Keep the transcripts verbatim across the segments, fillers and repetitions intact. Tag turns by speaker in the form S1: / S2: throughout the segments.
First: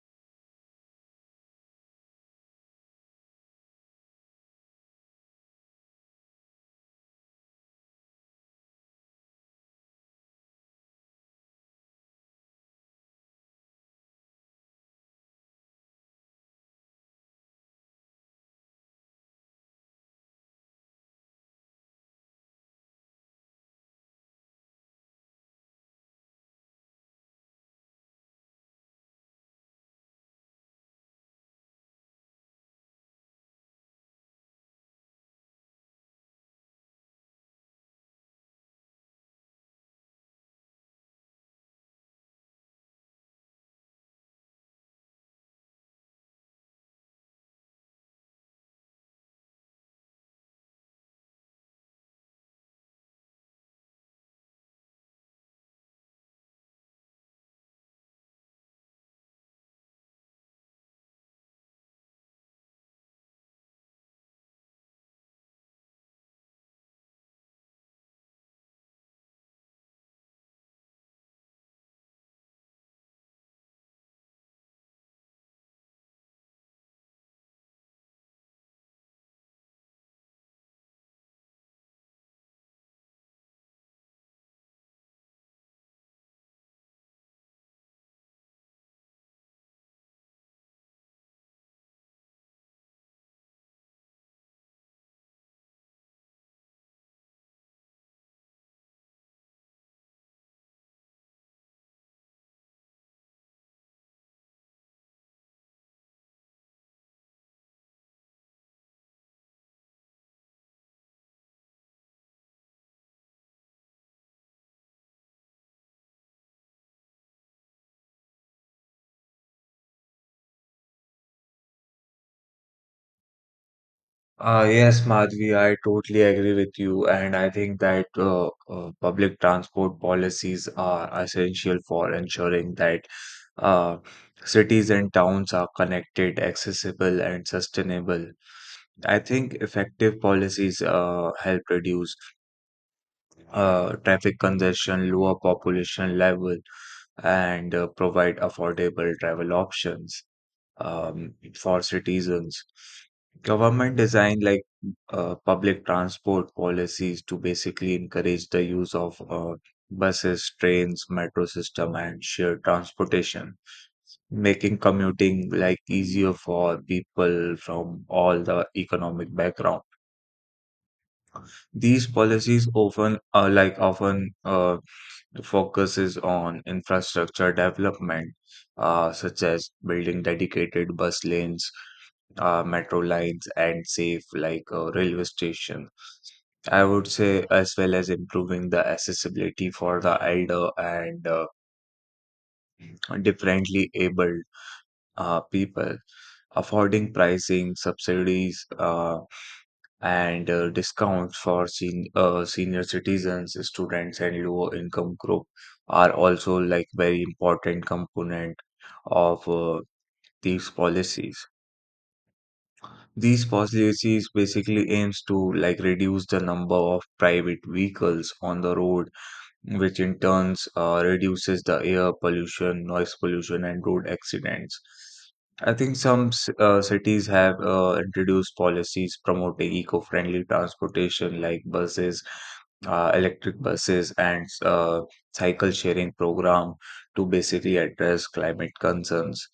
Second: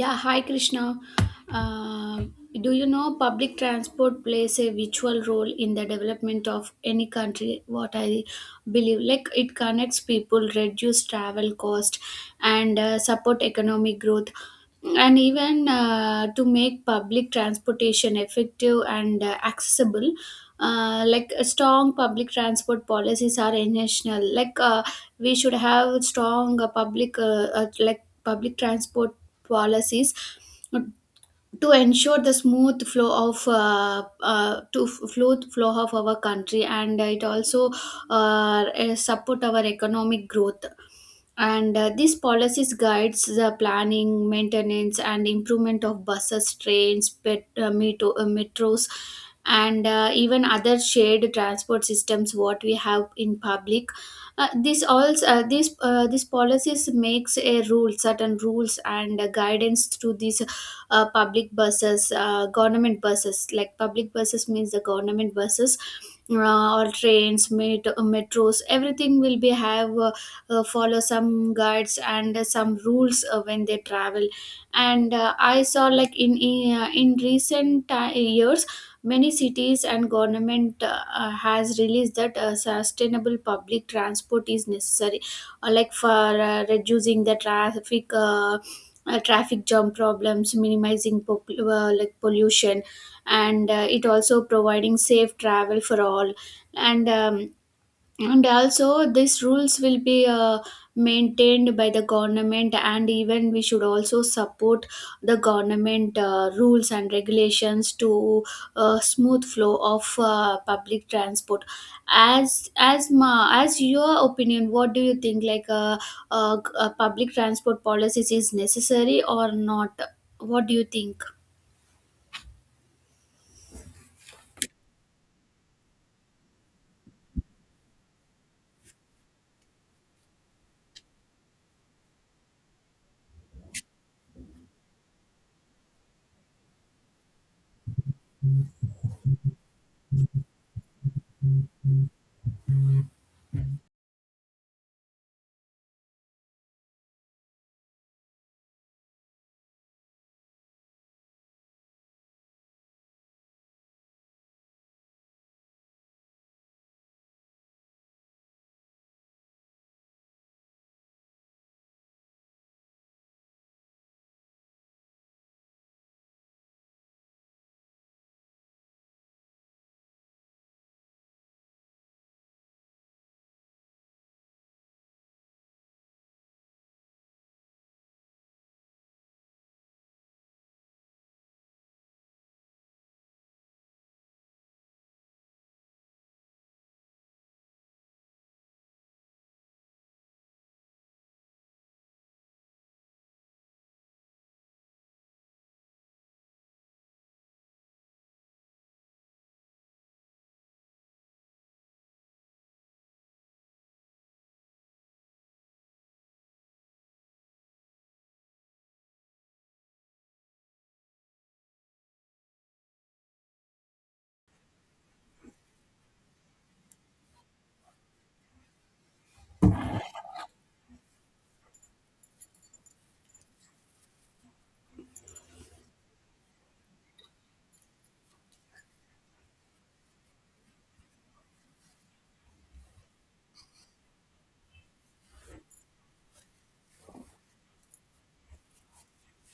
S1: Yeah, hi Krishna. Um do you know public transport plays a virtual role in the development of any country? What I believe, like it connects people, reduce travel cost, and uh, support economic growth, and even uh, to make public transportation effective and uh, accessible. Uh, like a strong public transport policies are intentional. Like uh, we should have strong uh, public uh, uh, like public transport policies to ensure the smooth flow of uh, uh, to f- flow flow of our country, and it also uh, uh, support our economic growth, and uh, these policies guides the planning, maintenance and improvement of buses, trains, pet, uh, metro, uh, metros and uh, even other shared transport systems what we have in public. Uh, this all uh, this uh, This policies makes a rule, certain rules and uh, guidance to these uh, public buses, uh, government buses, like public buses means the government buses, uh, or trains, met- metros, everything will be have uh, uh, follow some guides and uh, some rules uh, when they travel. And uh, I saw, like in in, uh, in recent ti years many cities and government uh, uh, has released that uh, sustainable public transport is necessary, uh, like for uh, reducing the traffic uh, uh, traffic jam problems, minimizing pop- uh, like pollution, and uh, it also providing safe travel for all. And um, and also these rules will be uh, maintained by the government, and even we should also support the government uh, rules and regulations to uh, smooth flow of uh, public transport. As as ma, as your opinion, what do you think, like uh, uh, uh, public transport policies is necessary or not? What do you think?
S2: Uh, yes, Madhvi, I totally agree with you, and I think that uh, uh, public transport policies are essential for ensuring that uh, cities and towns are connected, accessible, and sustainable. I think effective policies uh, help reduce uh, traffic congestion, lower population level, and uh, provide affordable travel options um, for citizens. Government design like uh, public transport policies to basically encourage the use of uh, buses, trains, metro system, and shared transportation, making commuting like easier for people from all the economic background. These policies often uh, like often uh, focuses on infrastructure development, uh, such as building dedicated bus lanes, uh, metro lines, and safe like uh, railway station. I would say as well as improving the accessibility for the elder and uh, differently abled uh, people, affording pricing subsidies, uh, and uh, discounts for sen- uh, senior citizens, students, and lower income group are also like very important component of uh, these policies. These policies basically aims to like reduce the number of private vehicles on the road, which in turns uh, reduces the air pollution, noise pollution, and road accidents. I think some c- uh, cities have uh, introduced policies promoting eco-friendly transportation like buses, uh, electric buses, and uh, cycle sharing program to basically address climate concerns.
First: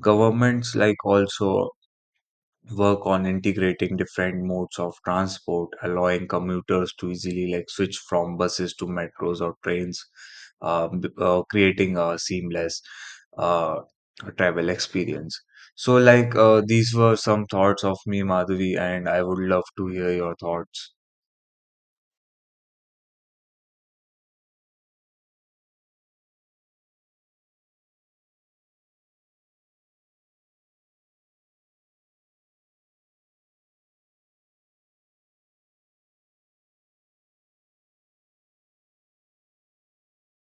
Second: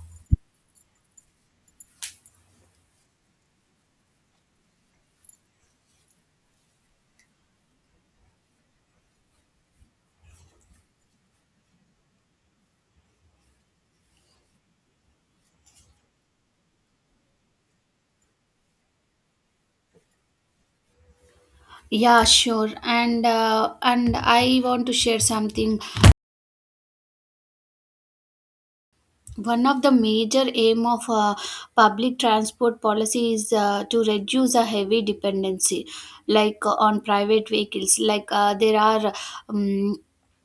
S2: Governments like also work on integrating different modes of transport, allowing commuters to easily like switch from buses to metros or trains, um, b- uh, creating a seamless uh, travel experience. So, like uh, these were some thoughts of me, Madhuri, and I would love to hear your thoughts.
S1: Yeah, sure, and uh, and I want to share something. One of the major aim of uh, public transport policy is uh, to reduce a heavy dependency, like uh, on private vehicles. Like uh, there are, um,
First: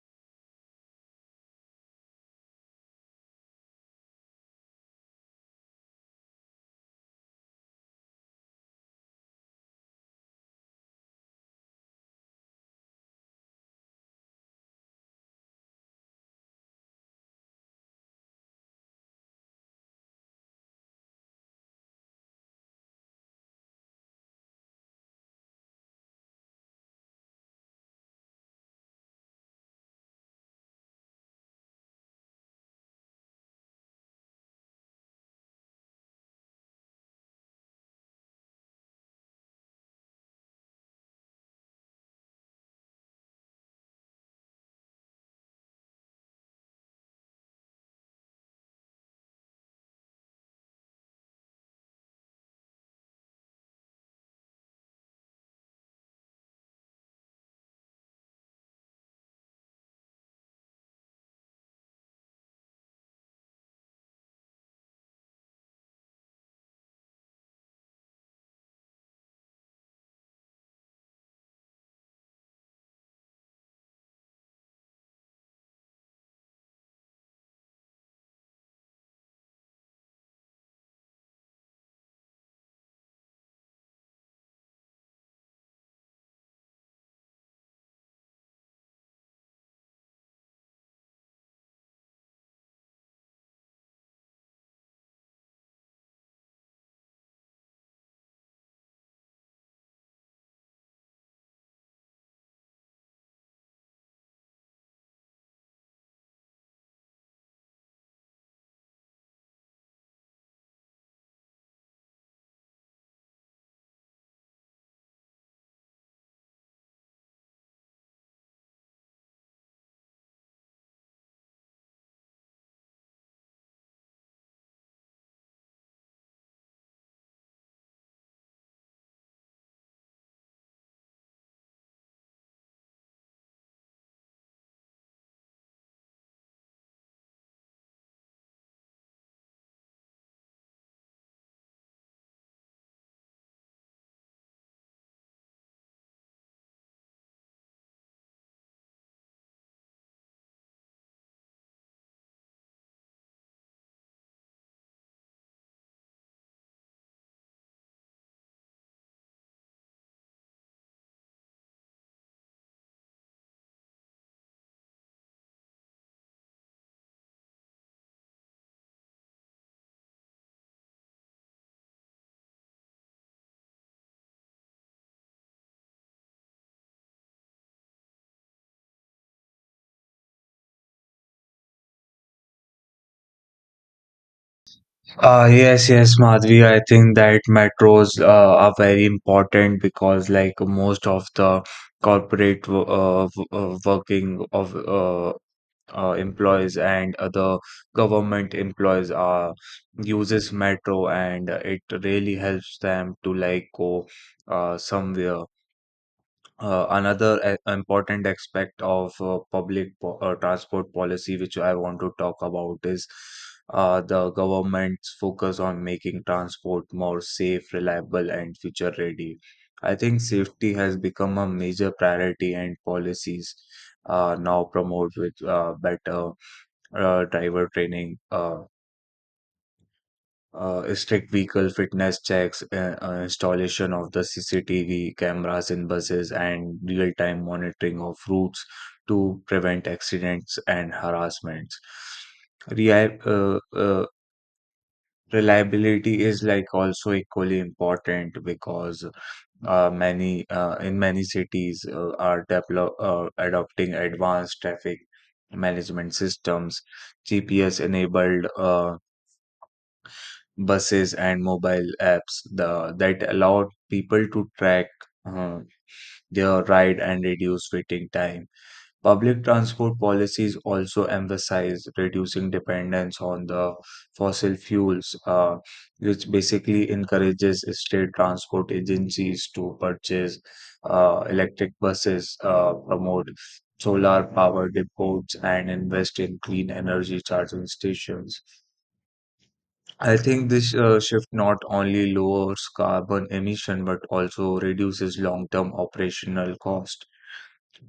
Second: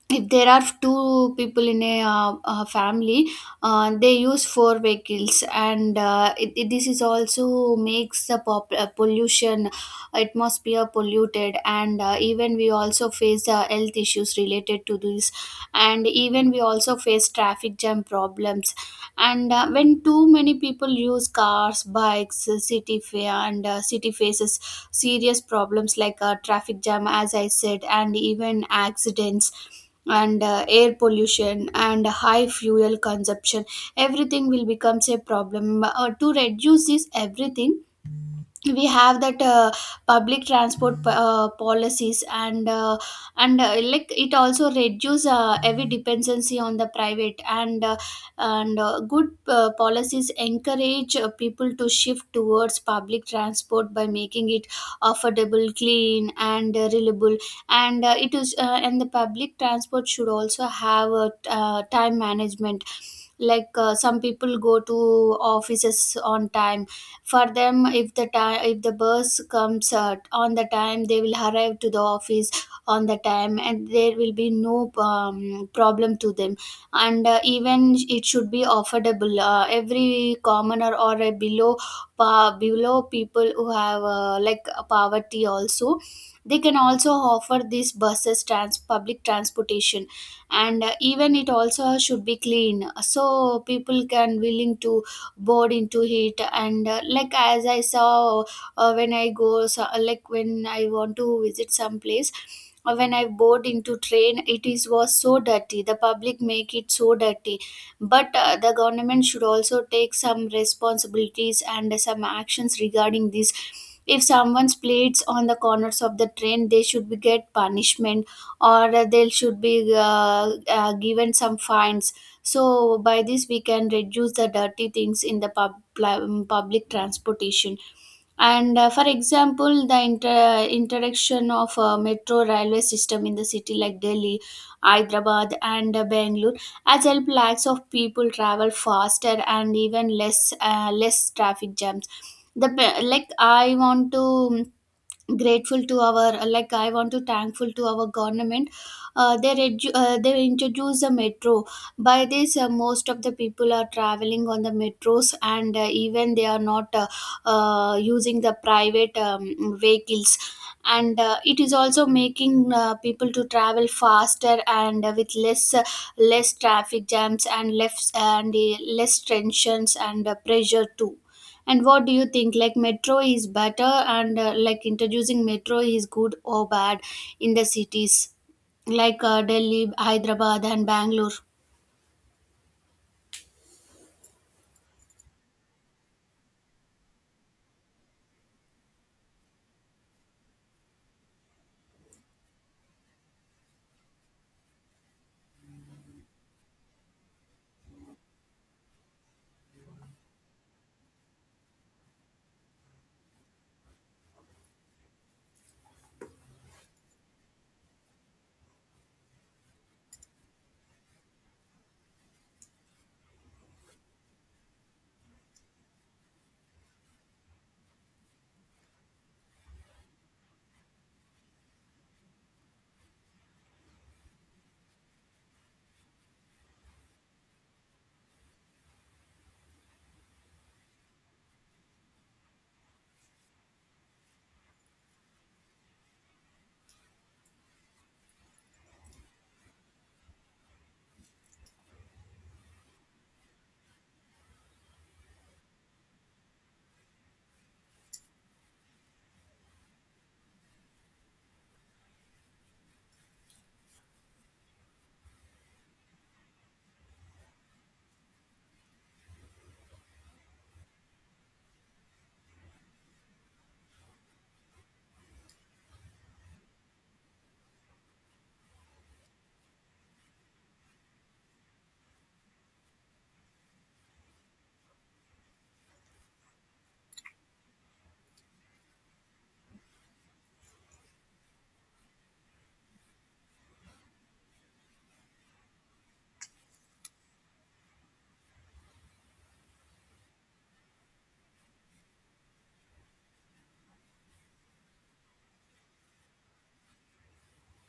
S1: if there are two people in a, uh, uh family, uh, they use four vehicles, and uh, it, it- this is also makes the pop, uh, pollution, atmosphere polluted, and uh, even we also face uh, health issues related to this, and even we also face traffic jam problems. And uh, when too many people use cars, bikes, uh, city fair and uh, city faces serious problems like uh, traffic jam, as I said, and even accidents and uh, air pollution and high fuel consumption. Everything will becomes a problem. Uh, to reduce this everything, we have that uh, public transport uh, policies, and uh, and uh, like it also reduce uh, heavy dependency on the private, and uh, and uh, good uh, policies encourage uh, people to shift towards public transport by making it affordable, clean and uh, reliable. And uh, it is uh, and the public transport should also have a uh, time management. Like uh, some people go to offices on time. For them, if the time, if the bus comes uh, on the time, they will arrive to the office on the time, and there will be no um, problem to them. And uh, even it should be affordable, uh, every commoner or a below, pa- below people who have uh, like uh, poverty also, they can also offer these buses, trans, public transportation. And uh, even it also should be clean so people can willing to bored into it. And uh, like, as I saw, uh, when I go, so, like when I want to visit some place, uh, when I board into train, it is was so dirty, the public make it so dirty. But uh, the government should also take some responsibilities and some actions regarding this. If someone's plates on the corners of the train, they should be get punishment, or they should be uh, uh, given some fines. So by this, we can reduce the dirty things in the pub, pl- public transportation. And uh, for example, the inter- interaction of uh, metro railway system in the city like Delhi, Hyderabad, and uh, Bangalore has helped lakhs of people travel faster and even less uh, less traffic jams. The pe- like I want to, um, grateful to our, like I want to thankful to our government, uh, they redu- uh, they introduce the metro. By this, uh, most of the people are traveling on the metros, and uh, even they are not uh, uh, using the private um, vehicles. And uh, it is also making uh, people to travel faster and uh, with less uh, less traffic jams and less and uh, less tensions and uh, pressure too. And what do you think? Like metro is better, and uh, like introducing metro is good or bad in the cities like uh, Delhi, Hyderabad, and Bangalore.
S2: Uh, yes, yes, Madhvi. I think that metros uh, are very important because, like, most of the corporate wo- uh, w- uh, working of uh, uh, employees and other government employees uh, uses metro, and it really helps them to like go uh, somewhere. Uh, another a- important aspect of uh, public po- uh, transport policy, which I want to talk about, is uh, the government's focus on making transport more safe, reliable, and future ready. I think safety has become a major priority, and policies uh, now promote with uh, better uh, driver training, uh, uh, strict vehicle fitness checks, uh, uh, installation of the C C T V cameras in buses, and real-time monitoring of routes to prevent accidents and harassments. Rea- uh, uh, Reliability is like also equally important because uh, many uh, in many cities uh, are develop uh, adopting advanced traffic management systems, G P S enabled uh, buses and mobile apps the, that allow people to track uh, their ride and reduce waiting time. Public transport policies also emphasize reducing dependence on the fossil fuels, uh, which basically encourages state transport agencies to purchase uh, electric buses, uh, promote solar power depots, and invest in clean energy charging stations. I think this uh, shift not only lowers carbon emission but also reduces long-term operational cost.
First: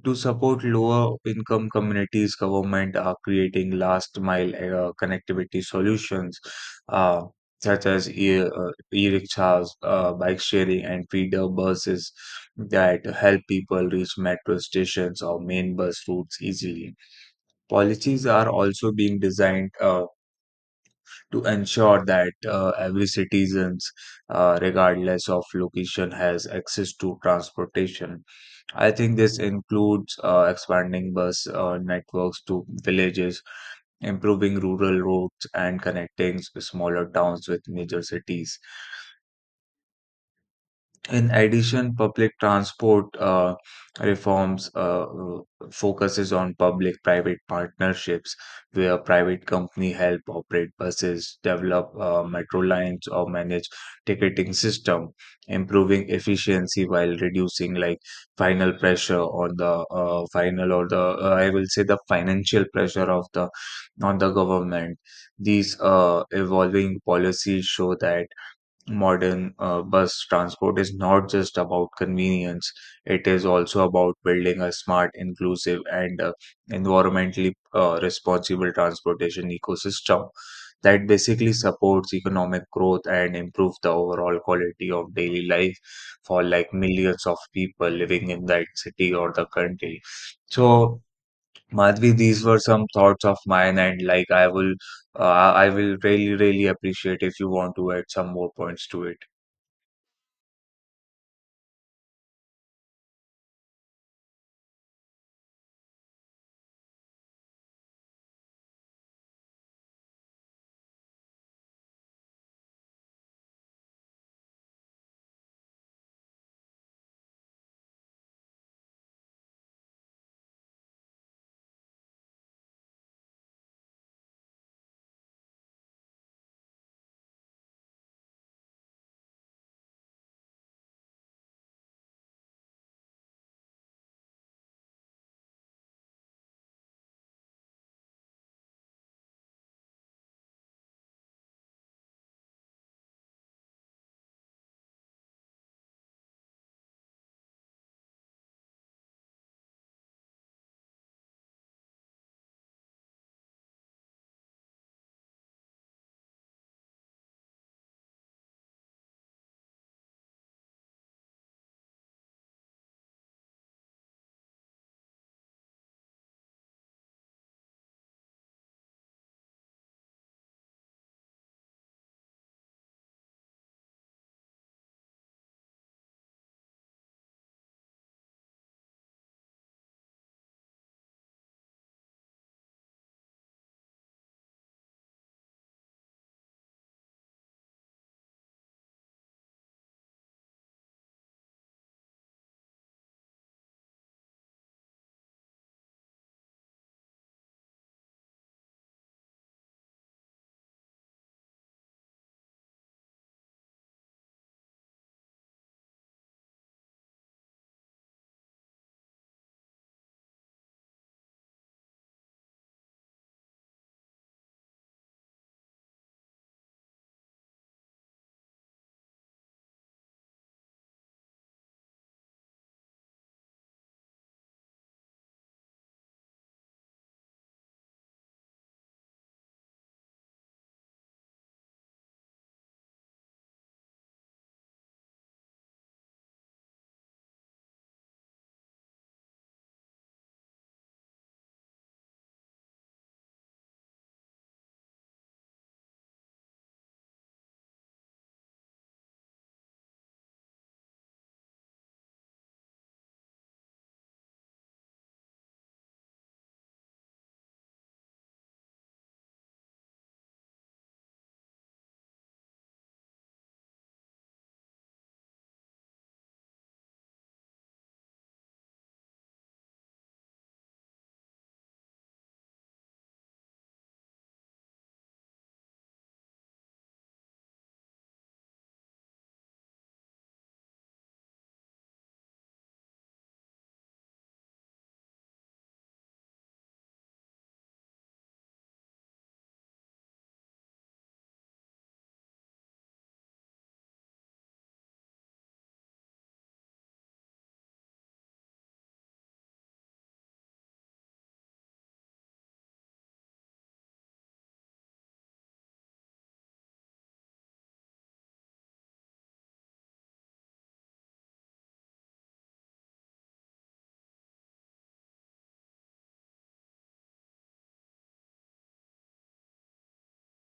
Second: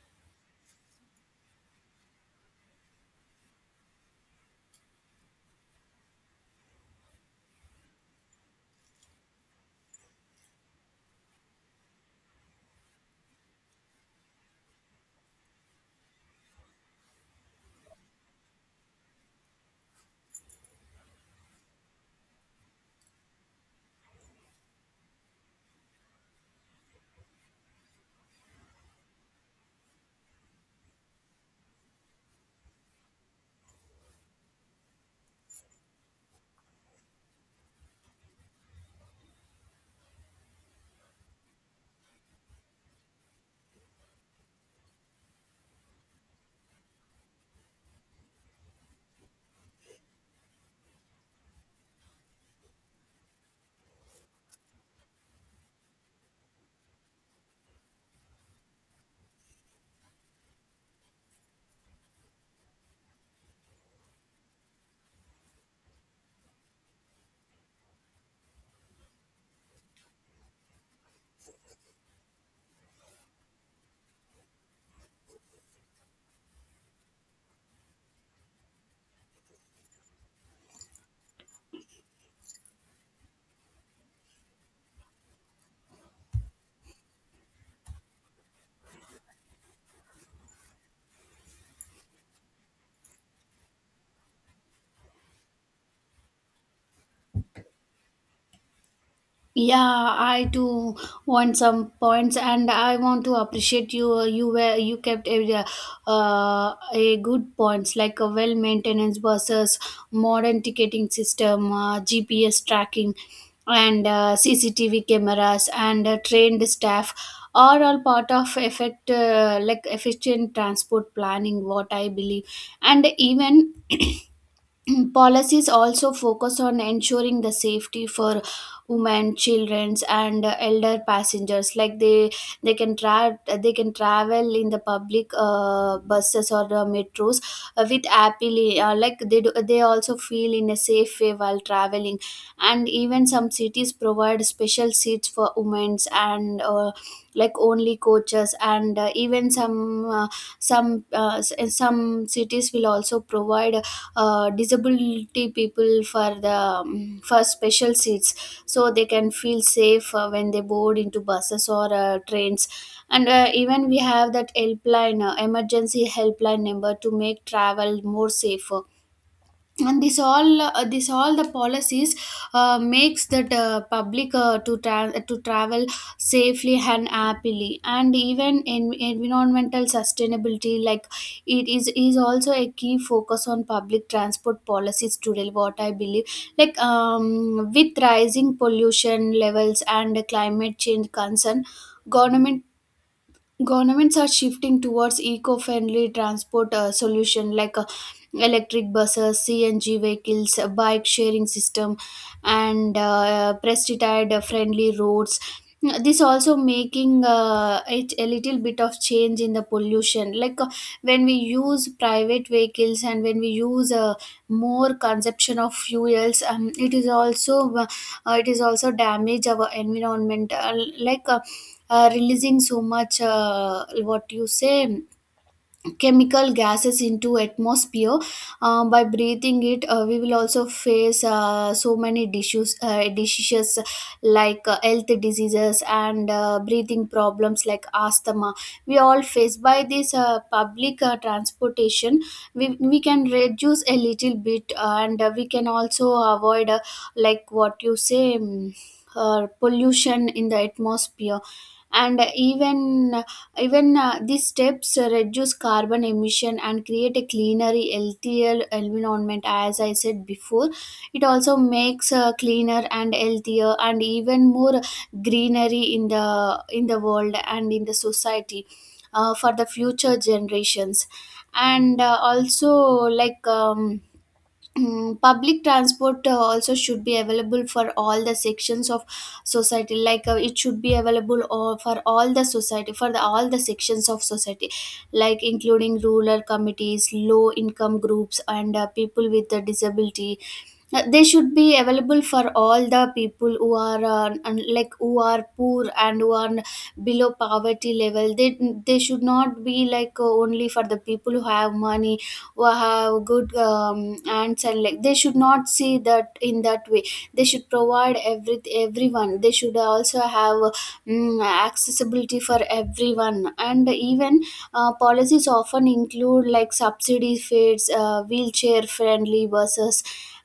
S2: To support lower income communities, government are creating last mile uh, connectivity solutions uh, such as e- uh, e-rickshaws, uh, bike sharing and feeder buses that help people reach metro stations or main bus routes easily. Policies are also being designed uh, to ensure that uh, every citizens uh, regardless of location has access to transportation. I think this includes uh, expanding bus uh, networks to villages, improving rural roads, and connecting s- smaller towns with major cities. In addition, public transport uh, reforms uh, uh, focuses on public-private partnerships, where private company help operate buses, develop uh, metro lines, or manage ticketing system, improving efficiency while reducing like final pressure on the uh, final or the uh, I will say the financial pressure of the on the government. These uh, evolving policies show that modern uh, bus transport is not just about convenience, it is also about building a smart, inclusive, and uh, environmentally uh, responsible transportation ecosystem that basically supports economic growth and improves the overall quality of daily life for like millions of people living in that city or the country. So, Madhvi, these were some thoughts of mine, and like I will, uh, I will really, really appreciate if you want to add some more points to it.
S1: Yeah, I too want some points, and I want to appreciate you. You were you kept a, uh, a good points like a well maintenance buses, modern ticketing system, uh, G P S tracking, and uh, C C T V cameras, and uh, trained staff are all part of effect uh, like efficient transport planning. What I believe, and even policies also focus on ensuring the safety for women, children and uh, elder passengers, like they they can tra- they can travel in the public uh, buses or the metros, uh, with happily, uh, like they do, they also feel in a safe way while traveling. And even some cities provide special seats for women and uh, like only coaches, and uh, even some uh, some uh, s- some cities will also provide uh, disability people for the um, for special seats, so they can feel safe uh, when they board into buses or uh, trains. And uh, even we have that helpline, uh, emergency helpline number to make travel more safer. And this all uh, this all the policies uh, makes that uh, public uh, to tra- to travel safely and happily. And even in environmental sustainability, like it is is also a key focus on public transport policies today, what I believe. Like um, with rising pollution levels and climate change concern, government Governments are shifting towards eco-friendly transport uh, solution like uh, electric buses, C N G vehicles, uh, bike sharing system, and uh, pesticide friendly roads. This also making uh, it a little bit of change in the pollution. Like uh, when we use private vehicles and when we use uh, more consumption of fuels, um, it is also uh, it is also damage our environment. Uh, like uh, uh, Releasing so much, uh, what you say, chemical gases into atmosphere, uh, by breathing it, uh, we will also face uh, so many issues, uh, diseases, like uh, health diseases and uh, breathing problems like asthma, we all face. By this uh, public uh, transportation, we, we can reduce a little bit, uh, and uh, we can also avoid, uh, like what you say, um, uh, pollution in the atmosphere. And even even uh, these steps uh, reduce carbon emission and create a cleaner, healthier environment. As I said before, it also makes uh, cleaner and healthier and even more greenery in the in the world and in the society, uh, for the future generations. And uh, also like. Um, Mm, public transport uh, also should be available for all the sections of society. Like uh, it should be available all, for all the society, for the, all the sections of society, like including rural committees, low income groups and uh, people with a disability. Uh, they should be available for all the people who are, uh, un- like who are poor and who are below poverty level. they they should not be like, uh, only for the people who have money, who have good um, aunts, and like they should not see that in that way. They should provide every everyone. They should also have mm accessibility for everyone. And even uh, policies often include like subsidy fares, uh, wheelchair friendly buses,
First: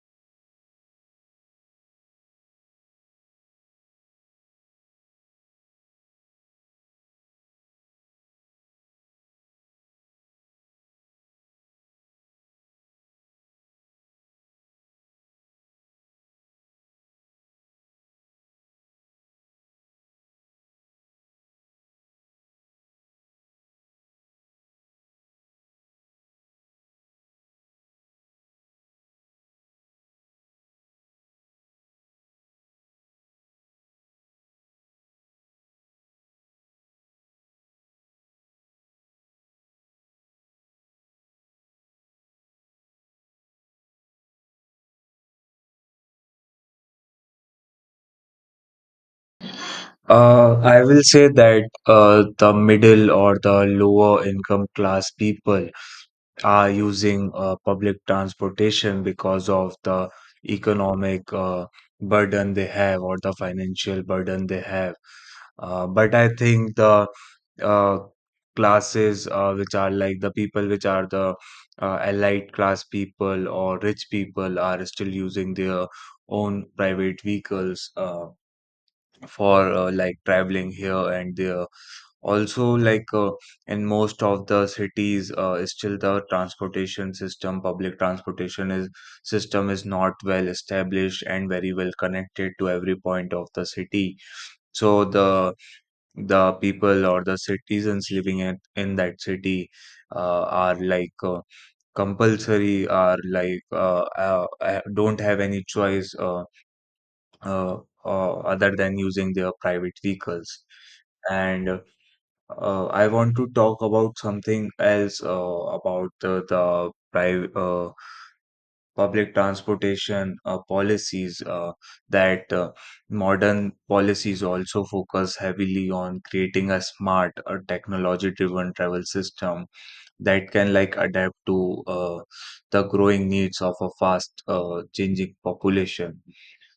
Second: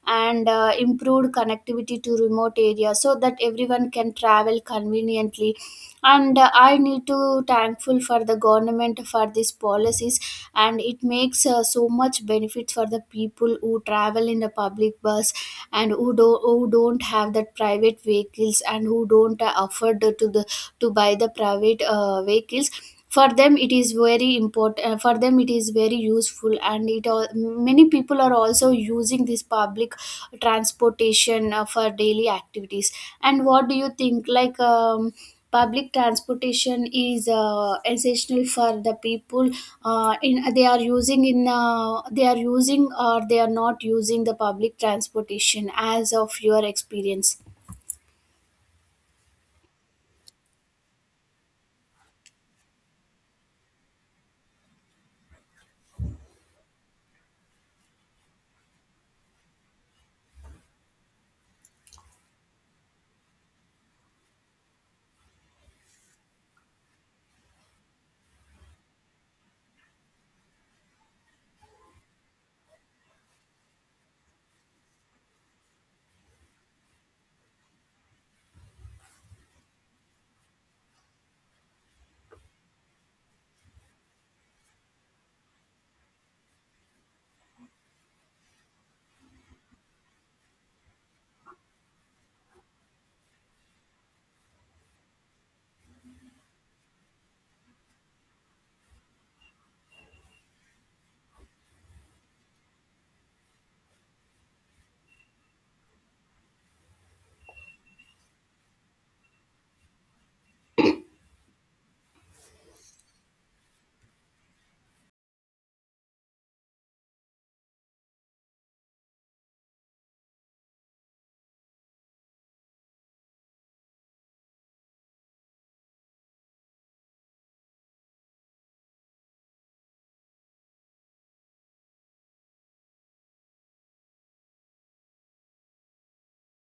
S1: and uh, improved connectivity to remote areas so that everyone can travel conveniently. And uh, I need to thankful for the government for these policies, and it makes uh, so much benefits for the people who travel in the public bus, and who, do, who don't have that private vehicles, and who don't uh, afford to the to buy the private uh, vehicles. For them it is very important. For them it is very useful, and it al- many people are also using this public transportation uh, for daily activities. And what do you think, like um, public transportation is uh, essential for the people, uh, in they are using in uh, they are using or they are not using the public transportation as of your experience?
S2: Uh, I will say that uh, the middle or the lower income class people are using uh, public transportation because of the economic uh, burden they have, or the financial burden they have. Uh, but I think the uh, classes uh, which are like the people which are the uh, allied class people or rich people are still using their own private vehicles. Uh, for uh, like traveling here and there. Also, like uh, in most of the cities, uh, still the transportation system, public transportation is system is not well established and very well connected to every point of the city. So the the people or the citizens living in, in that city uh, are like uh, compulsory, are like uh, uh, uh, don't have any choice. Uh, uh, uh, Other than using their private vehicles. And uh, I want to talk about something else uh, about the, the private uh, public transportation uh, policies uh, that uh, modern policies also focus heavily on creating a smart or technology-driven travel system that can like adapt to uh, the growing needs of a fast uh, changing population.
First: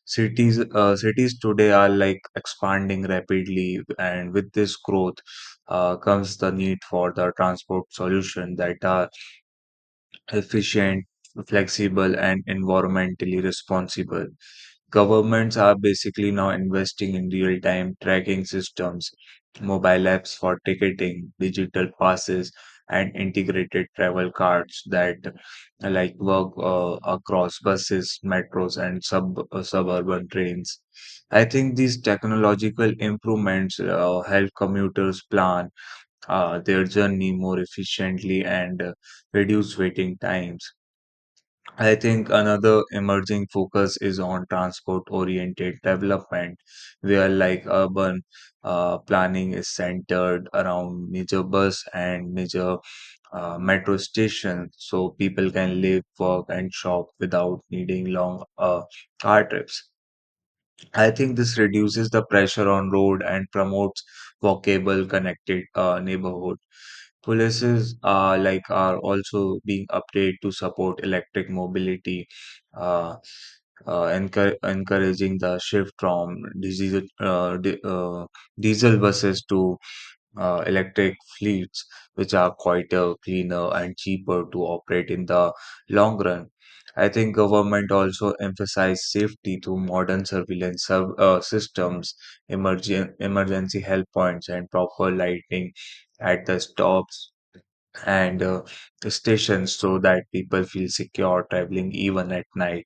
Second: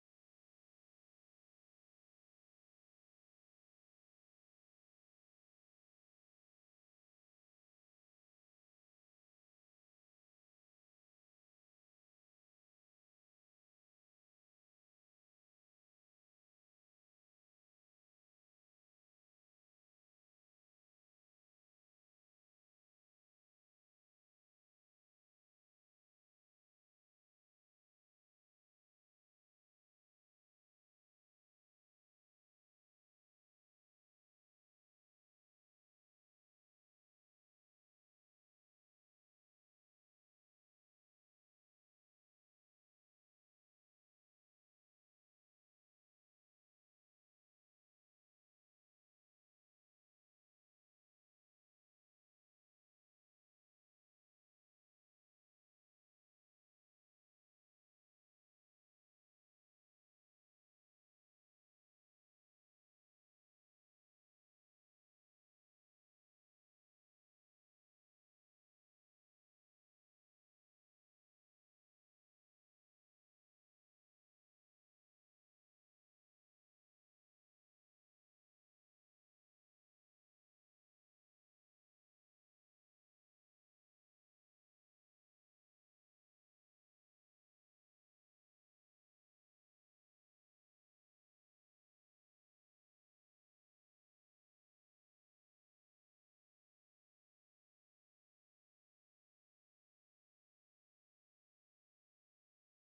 S2: Cities uh, cities today are like expanding rapidly, and with this growth uh, comes the need for the transport solution that are efficient, flexible, and environmentally responsible. Governments are basically now investing in real time tracking systems, mobile apps for ticketing, digital passes, and integrated travel cards that uh, like work uh, across buses, metros, and sub uh, suburban trains. I think these technological improvements uh, help commuters plan uh, their journey more efficiently and uh, reduce waiting times. I think another emerging focus is on transport-oriented development, where like urban uh, planning is centered around major bus and major uh, metro stations, so people can live, work, and shop without needing long uh, car trips. I think this reduces the pressure on road and promotes walkable, connected uh, neighborhood. Policies are like are also being updated to support electric mobility, uh, uh, encour- encouraging the shift from diesel uh, di- uh, diesel buses to uh, electric fleets, which are quieter, cleaner, and cheaper to operate in the long run. I think government also emphasize safety through modern surveillance serv- uh, systems, emergen- emergency help points, and proper lighting at the stops and uh, stations so that people feel secure traveling even at night.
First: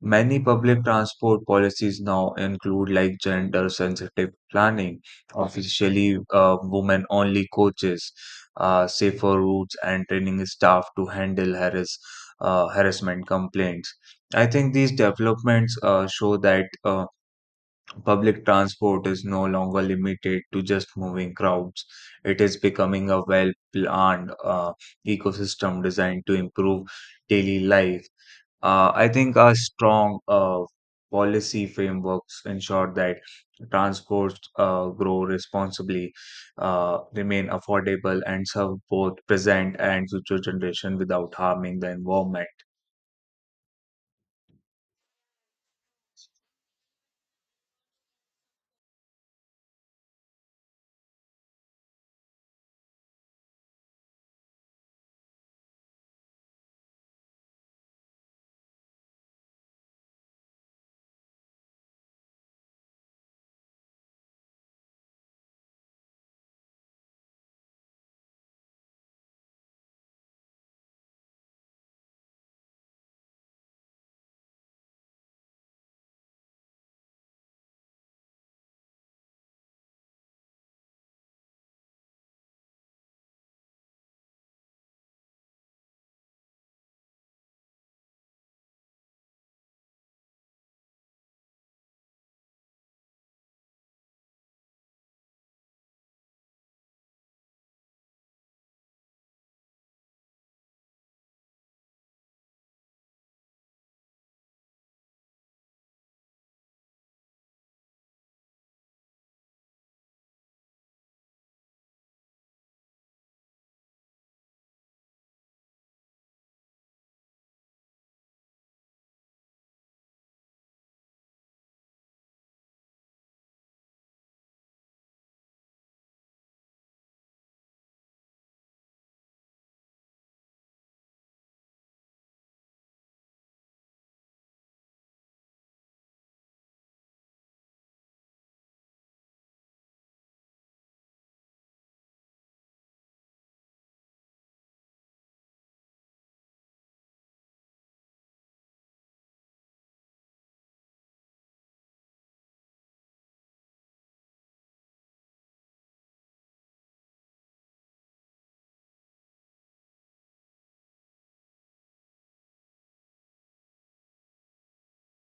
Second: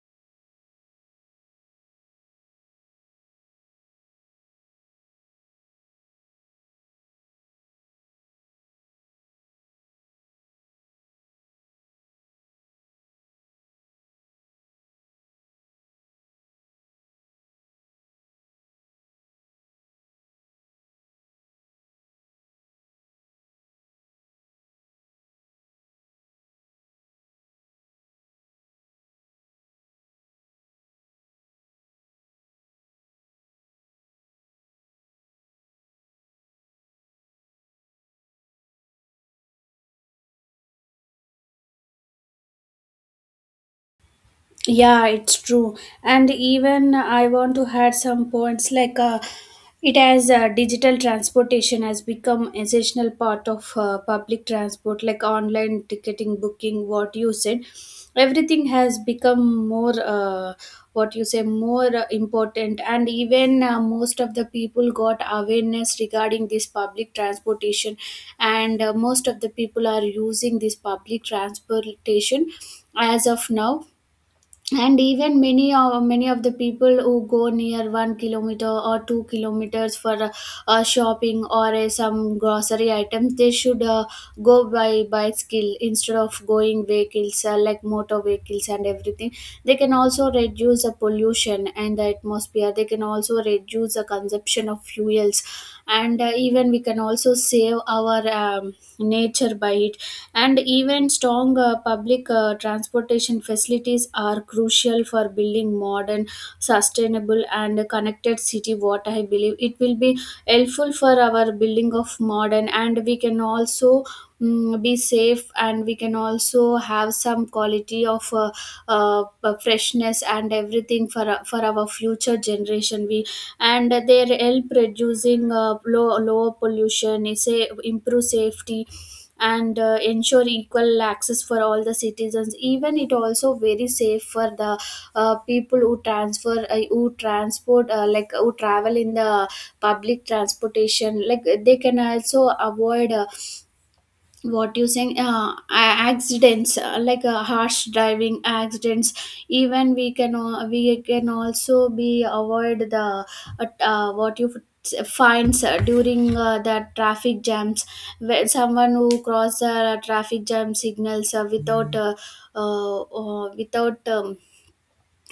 S2: Many public transport policies now include like gender-sensitive planning, officially uh, women-only coaches, uh, safer routes, and training staff to handle harass, uh, harassment complaints. I think these developments uh, show that uh, public transport is no longer limited to just moving crowds. It is becoming a well-planned uh, ecosystem designed to improve daily life. uh, I think a strong uh, policy frameworks ensure that transports uh, grow responsibly, uh, remain affordable, and serve both present and future generation without harming the environment.
S1: Yeah, it's true. And even I want to add some points like uh, it has uh, digital transportation has become essential part of uh, public transport, like online ticketing, booking, what you said. Everything has become more uh, what you say more uh, important. And even uh, most of the people got awareness regarding this public transportation, and uh, most of the people are using this public transportation as of now. And even many uh, many of the people who go near one kilometer or two kilometers for uh, uh, shopping or uh, some grocery items, they should uh, go by bicycle instead of going vehicles, uh, like motor vehicles and everything. They can also reduce the pollution, and the atmosphere, they can also reduce the consumption of fuels. And uh, even we can also save our um, nature by it. And even strong uh, public uh, transportation facilities are crucial for building modern, sustainable and connected city, what I believe. It will be helpful for our building of modern, and we can also mm, be safe, and we can also have some quality of uh, uh, freshness and everything for for our future generation we. And their help reducing uh, low, lower pollution is a improve safety, and uh, ensure equal access for all the citizens. Even it also very safe for the uh, people who transfer uh, who transport, uh, like who travel in the public transportation, like they can also avoid, uh, what you saying uh, a- accidents, uh, like uh, harsh driving accidents. Even we can uh, we can also be avoid the uh, uh, what you f- finds uh, during uh, the traffic jams, where someone who cross the traffic jam signals uh, without uh, uh, uh, without um,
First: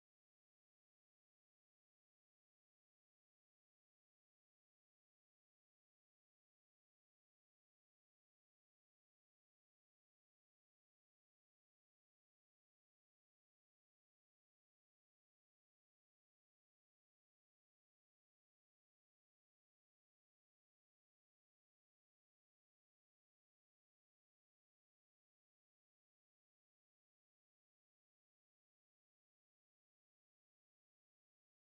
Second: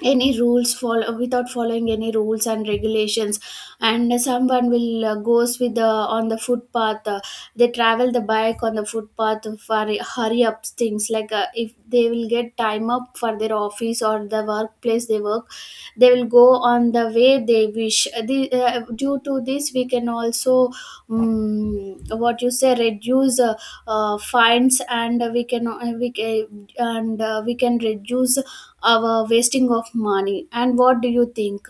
S1: any rules follow, without following any rules and regulations. And someone will uh, goes with the on the footpath, uh, they travel the bike on the footpath for hurry up things, like uh, if they will get time up for their office or the workplace they work, they will go on the way they wish. Uh, the, uh, due to this we can also um, what you say reduce uh, uh, fines, and we can uh, we can and uh, we can reduce our wasting of money. And what do you think?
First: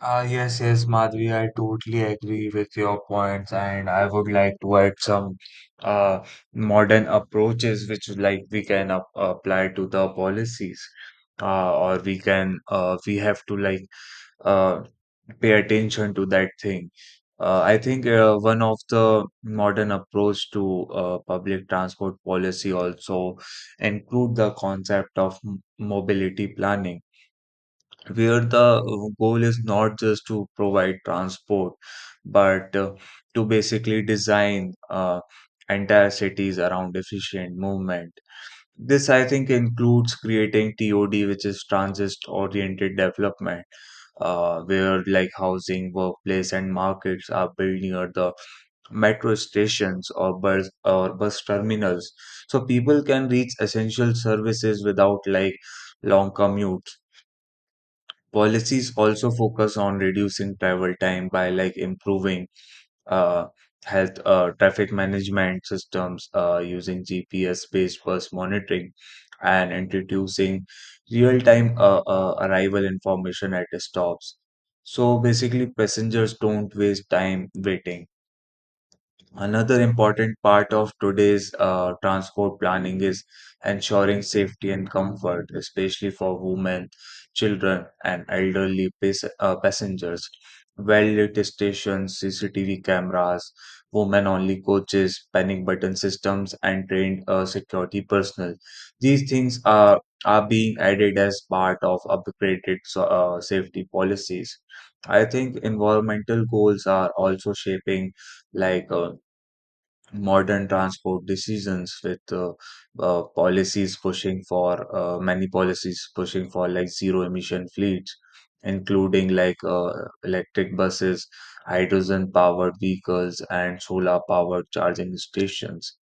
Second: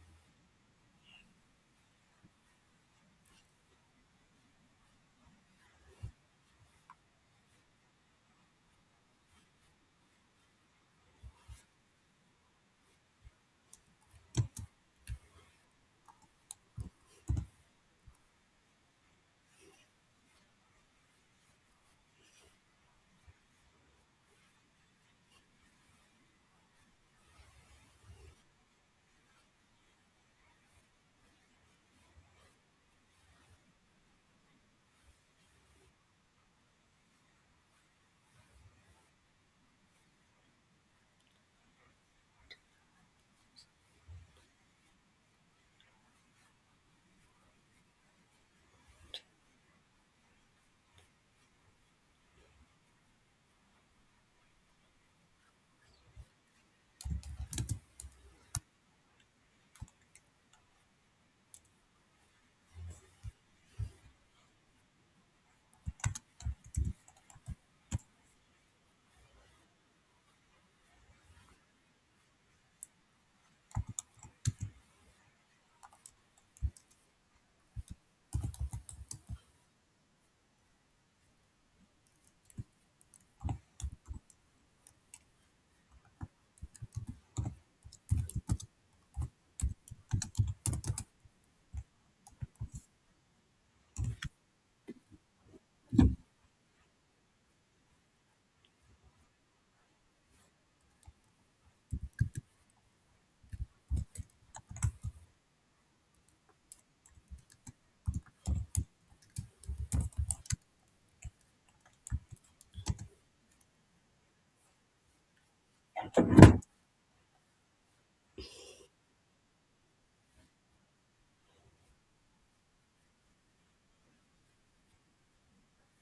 S2: Uh, yes, yes, Madhvi, I totally agree with your points, and I would like to add some uh, modern approaches which like we can ap- apply to the policies, uh, or we can uh, we have to like uh, pay attention to that thing. Uh, I think uh, one of the modern approach to uh, public transport policy also include the concept of m- mobility planning, where the uh, goal is not just to provide transport, but uh, to basically design uh, entire cities around efficient movement. This, I think, includes creating T O D, which is transit-oriented development, uh, where like housing, workplace, and markets are built near the metro stations or bus or bus terminals, so people can reach essential services without like long commutes. Policies also focus on reducing travel time by like improving uh, health uh, traffic management systems uh, using G P S based bus monitoring and introducing real time uh, uh, arrival information at the stops. So basically, passengers don't waste time waiting. Another important part of today's uh, transport planning is ensuring safety and comfort, especially for women, children, and elderly pas- uh, passengers. Well-lit stations, C C T V cameras, women-only coaches, panic button systems, and trained uh, security personnel. These things are are being added as part of upgraded so- uh, safety policies. I think environmental goals are also shaping like uh, modern transport decisions with uh, uh, policies pushing for uh, many policies pushing for like zero emission fleets, including like uh, electric buses, hydrogen powered vehicles, and solar powered charging stations.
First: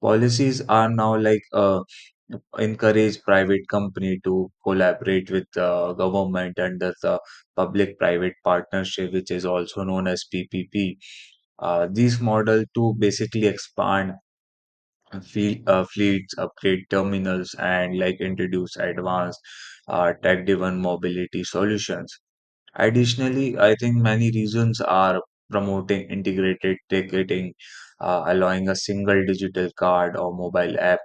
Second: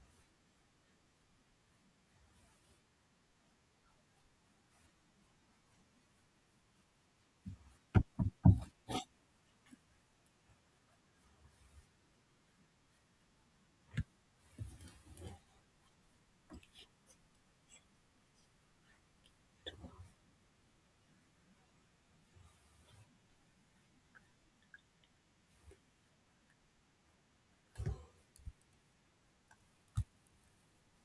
S2: Policies are now like uh, encourage private company to collaborate with the government under the public private partnership, which is also known as PPP, uh, these models to basically expand fleet, uh, fleets, upgrade terminals, and like introduce advanced uh, tech-driven mobility solutions. Additionally, I think many regions are promoting integrated ticketing, uh, allowing a single digital card or mobile app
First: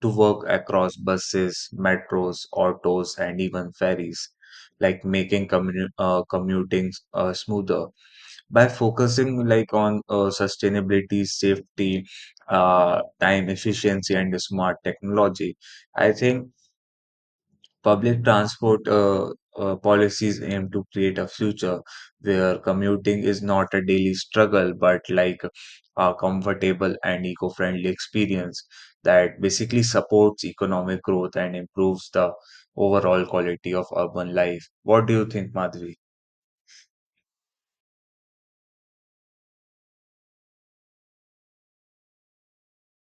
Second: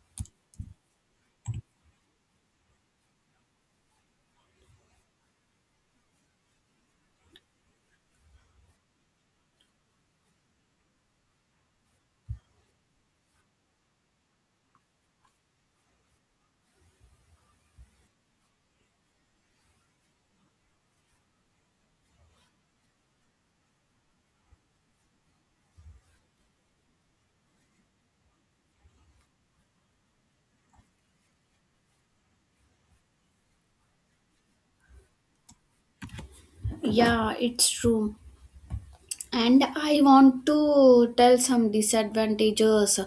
S2: to work across buses, metros, autos, and even ferries, like making commu- uh, commuting uh, smoother. By focusing like on uh, sustainability, safety, uh, time efficiency, and smart technology, I think public transport uh, uh, policies aim to create a future where commuting is not a daily struggle but like a comfortable and eco-friendly experience that basically supports economic growth and improves the overall quality of urban life. What do you think, Madhvi?
S1: Yeah, it's true. And I want to tell some disadvantages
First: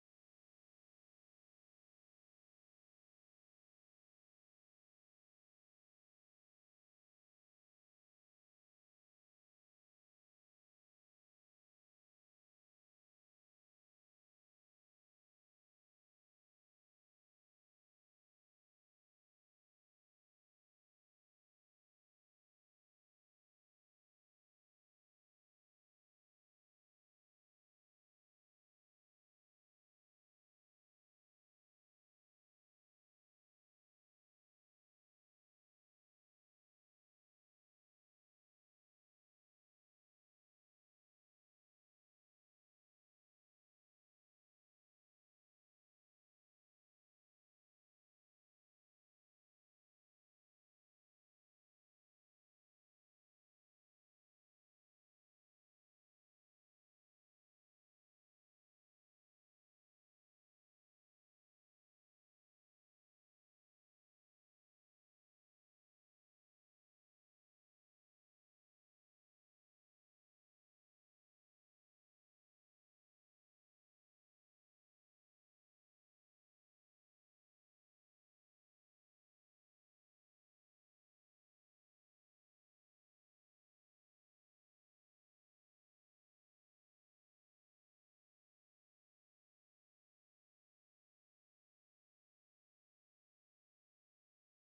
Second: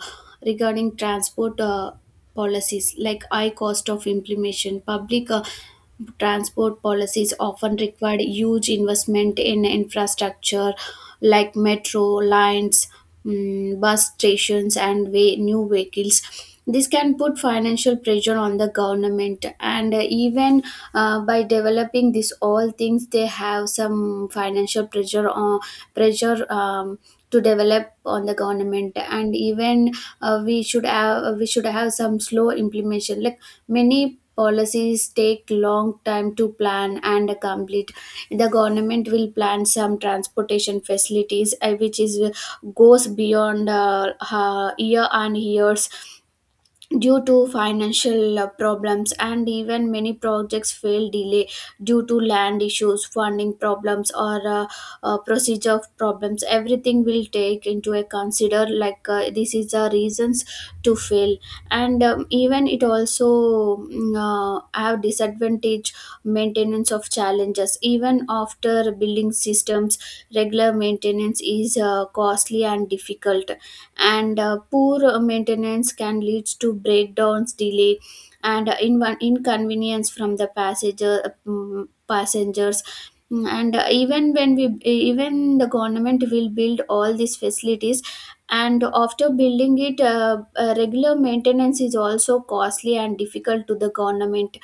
S1: regarding transport uh, policies, like high cost of implementation. Public uh, transport policies often require huge investment in infrastructure like metro lines, mm, bus stations and way, new vehicles. This can put financial pressure on the government. And uh, even uh, by developing these all things, they have some financial pressure on pressure um, to develop on the government. And even uh, we should have we should have some slow implementation. Like many policies take long time to plan and complete. The government will plan some transportation facilities uh, which is uh, goes beyond uh, uh, year and years due to financial uh, problems. And even many projects fail delay due to land issues, funding problems, or uh, uh, procedure problems. Everything will take into a consider, like uh, this is the reasons to fail. And um, even it also mm, uh, have disadvantage maintenance of challenges. Even after building systems, regular maintenance is uh, costly and difficult. And uh, poor maintenance can lead to breakdowns delay, and uh, inv- inconvenience from the passenger, mm, passengers. Mm, and uh, Even when we, even the government will build all these facilities, and after building it, uh, uh, regular maintenance is also costly and difficult to the government.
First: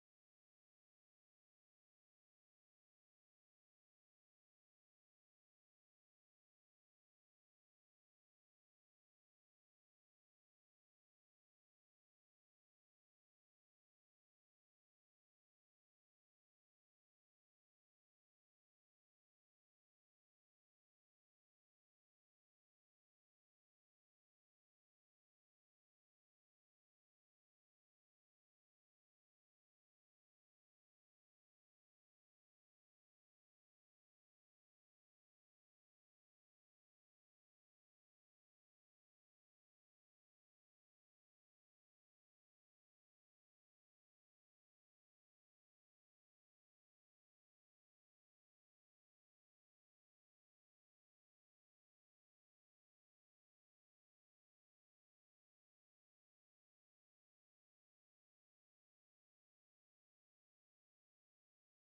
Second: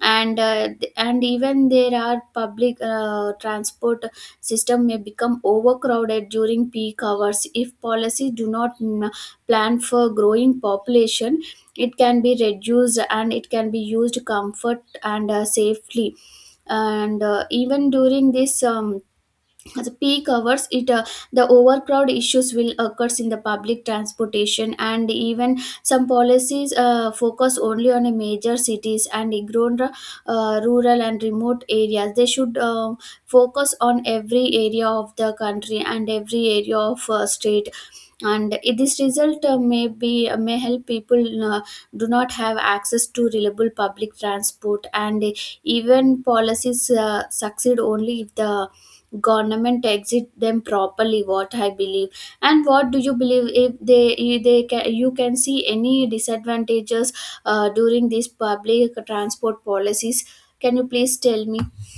S1: And uh, th- and even there are public uh, transport system may become overcrowded during peak hours if policies do not mm, plan for growing population. It can be reduced, and it can be used comfort and uh, safely. And uh, even during this um, at the peak hours, it uh, the overcrowd issues will occurs in the public transportation. And even some policies uh, focus only on a major cities and ignore uh, rural and remote areas. They should uh, focus on every area of the country and every area of uh, state. And i- this result uh, may be uh, may help people uh, do not have access to reliable public transport. And even policies uh, succeed only if the government exit them properly, what I believe. And what do you believe? If they, if they can, you can see any disadvantages uh, during these public transport policies, can you please tell me?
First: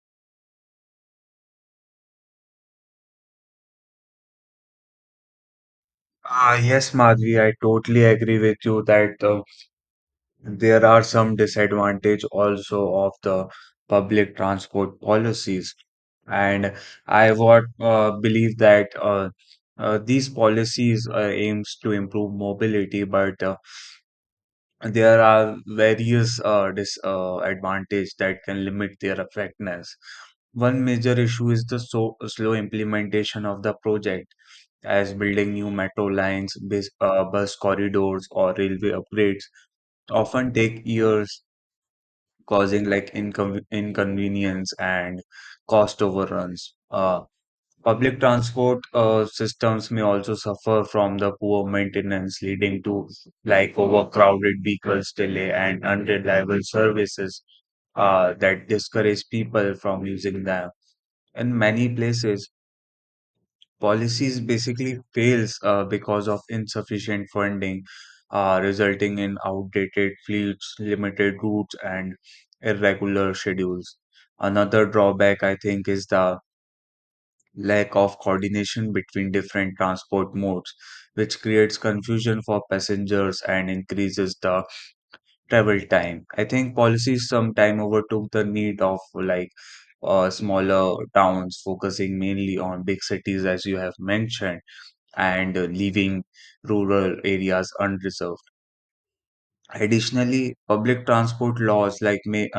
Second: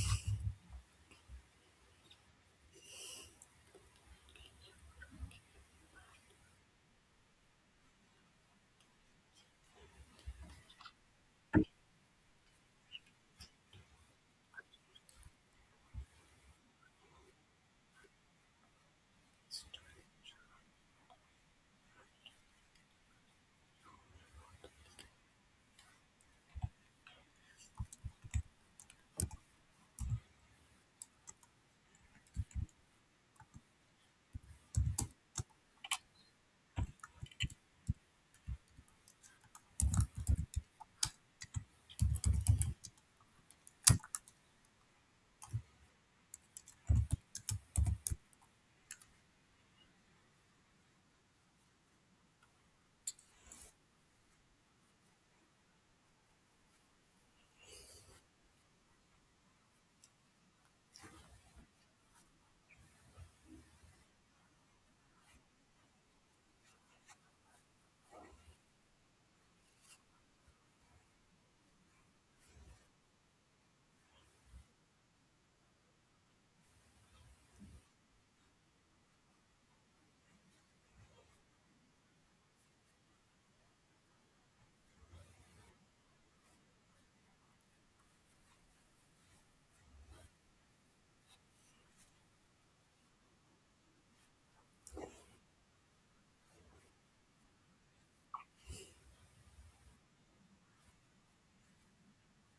S2: Ah, yes, Madhvi, I totally agree with you that the there are some disadvantage also of the public transport policies. And I would uh, believe that uh, uh, these policies uh, aims to improve mobility, but uh, there are various uh, disadvantages that can limit their effectiveness. One major issue is the so slow implementation of the project, as building new metro lines, bus, uh, bus corridors, or railway upgrades often take years, causing like incon inconvenience and cost overruns. Uh, public transport uh, systems may also suffer from the poor maintenance, leading to like overcrowded vehicles, delay, and unreliable services uh, that discourage people from using them. In many places, policies basically fails uh, because of insufficient funding, uh, resulting in outdated fleets, limited routes, and irregular schedules. Another drawback, I think, is the lack of coordination between different transport modes, which creates confusion for passengers and increases the travel time. I think policies sometime overtook the need of like uh, smaller towns, focusing mainly on big cities, as you have mentioned, and uh, leaving rural areas unreserved. Additionally, public transport laws like may